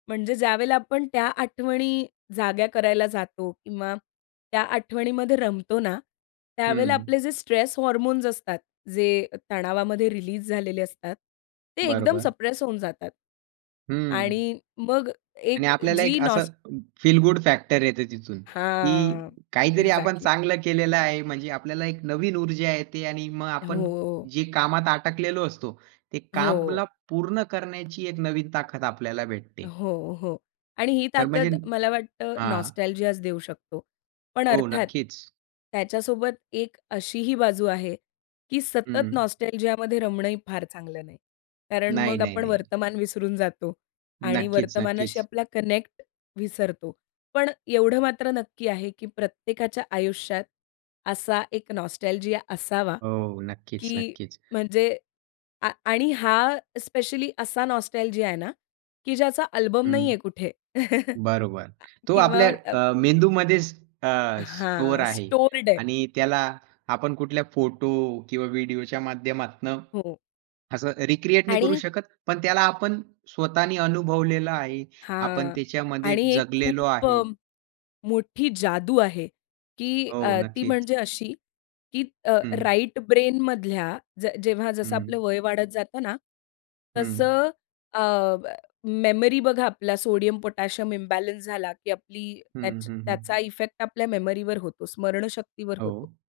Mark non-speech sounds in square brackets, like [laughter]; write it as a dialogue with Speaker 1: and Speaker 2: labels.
Speaker 1: म्हणजे ज्यावेळेला आपण त्या आठवणी जाग्या करायला जातो किंवा त्या आठवणीमध्ये रमतो ना, त्यावेळेला
Speaker 2: हं.
Speaker 1: आपले जे स्ट्रेस हार्मोन्स असतात जे तणावामध्ये रिलीज झालेले असतात, ते एकदम
Speaker 2: बरोबर.
Speaker 1: सप्रेस होऊन जातात
Speaker 2: हं.
Speaker 1: आणि मग
Speaker 2: आणि
Speaker 1: एक
Speaker 2: आपल्याला
Speaker 1: जी
Speaker 2: एक असं
Speaker 1: नॉस
Speaker 2: फील गुड फॅक्टर येते तिथून की
Speaker 1: हां,
Speaker 2: काहीतरी आपण
Speaker 1: एक्झॅक्टली.
Speaker 2: चांगलं केलेलं आहे. म्हणजे आपल्याला एक नवीन ऊर्जा येते आणि मग आपण
Speaker 1: हो.
Speaker 2: जे कामात अटकलेलो असतो, ते
Speaker 1: हो.
Speaker 2: कामला पूर्ण करण्याची एक नवीन ताकद आपल्याला भेटते.
Speaker 1: हो, हो आणि ही
Speaker 2: तर म्हणजे
Speaker 1: ताकद मला वाटतं
Speaker 2: हां.
Speaker 1: नॉस्टॅल्जिया देऊ शकतो. पण
Speaker 2: हो,
Speaker 1: अर्थात,
Speaker 2: नक्कीच.
Speaker 1: त्याच्यासोबत एक अशीही बाजू आहे की सतत
Speaker 2: हं.
Speaker 1: नॉस्टॅल्जियामध्ये रमणं ही फार चांगलं नाही, कारण
Speaker 2: नाही,
Speaker 1: मग
Speaker 2: नाही,
Speaker 1: आपण
Speaker 2: नाही.
Speaker 1: वर्तमान विसरून जातो आणि वर्तमानाशी
Speaker 2: नक्कीच-नक्कीच.
Speaker 1: आपला कनेक्ट विसरतो. पण एवढं मात्र नक्की आहे की प्रत्येकाच्या आयुष्यात असा एक नॉस्टॅल्जिया असावा
Speaker 2: हो,
Speaker 1: की
Speaker 2: नक्कीच-नक्कीच.
Speaker 1: म्हणजे आ आणि हा स्पेशली असा नॉस्टॅल्जिया आहे ना की ज्याचा अल्बम नाही
Speaker 2: हं,
Speaker 1: आहे कुठे. [chuckles]
Speaker 2: बरोबर. तो
Speaker 1: किंवा
Speaker 2: आपल्या
Speaker 1: अ
Speaker 2: अ, मेंदूमध्येच अ, स्टोअर
Speaker 1: हां,
Speaker 2: आहे
Speaker 1: स्टोअर्ड आहे.
Speaker 2: आणि त्याला आपण कुठल्या फोटो किंवा व्हिडिओच्या माध्यमातनं
Speaker 1: हो.
Speaker 2: असं रिक्रिएट नाही करू
Speaker 1: आणि
Speaker 2: शकत. पण त्याला आपण स्वतःनी अनुभवलेलं आहे. आपण
Speaker 1: हां
Speaker 2: त्याच्यामध्ये
Speaker 1: आणि एक
Speaker 2: जगलेलो
Speaker 1: खूप अ,
Speaker 2: आहे.
Speaker 1: मोठी जादू आहे की
Speaker 2: हो,
Speaker 1: अ, ती
Speaker 2: नक्कीच.
Speaker 1: म्हणजे अशी की अ,
Speaker 2: हं.
Speaker 1: राइट ब्रेनमधल्या ज जेव्हा जसं आपलं
Speaker 2: हं.
Speaker 1: वय वाढत जातं ना,
Speaker 2: हं.
Speaker 1: तसं अ, प मेमरी बघा आपल्याला सोडियम, पोटॅशियम इम्बॅलन्स झाला की आपली
Speaker 2: हं,
Speaker 1: त्याच
Speaker 2: हं,
Speaker 1: त्याचा
Speaker 2: हं.
Speaker 1: इफेक्ट आपल्या मेमरीवर होतो स्मरणशक्तीवर होतो.
Speaker 2: हो.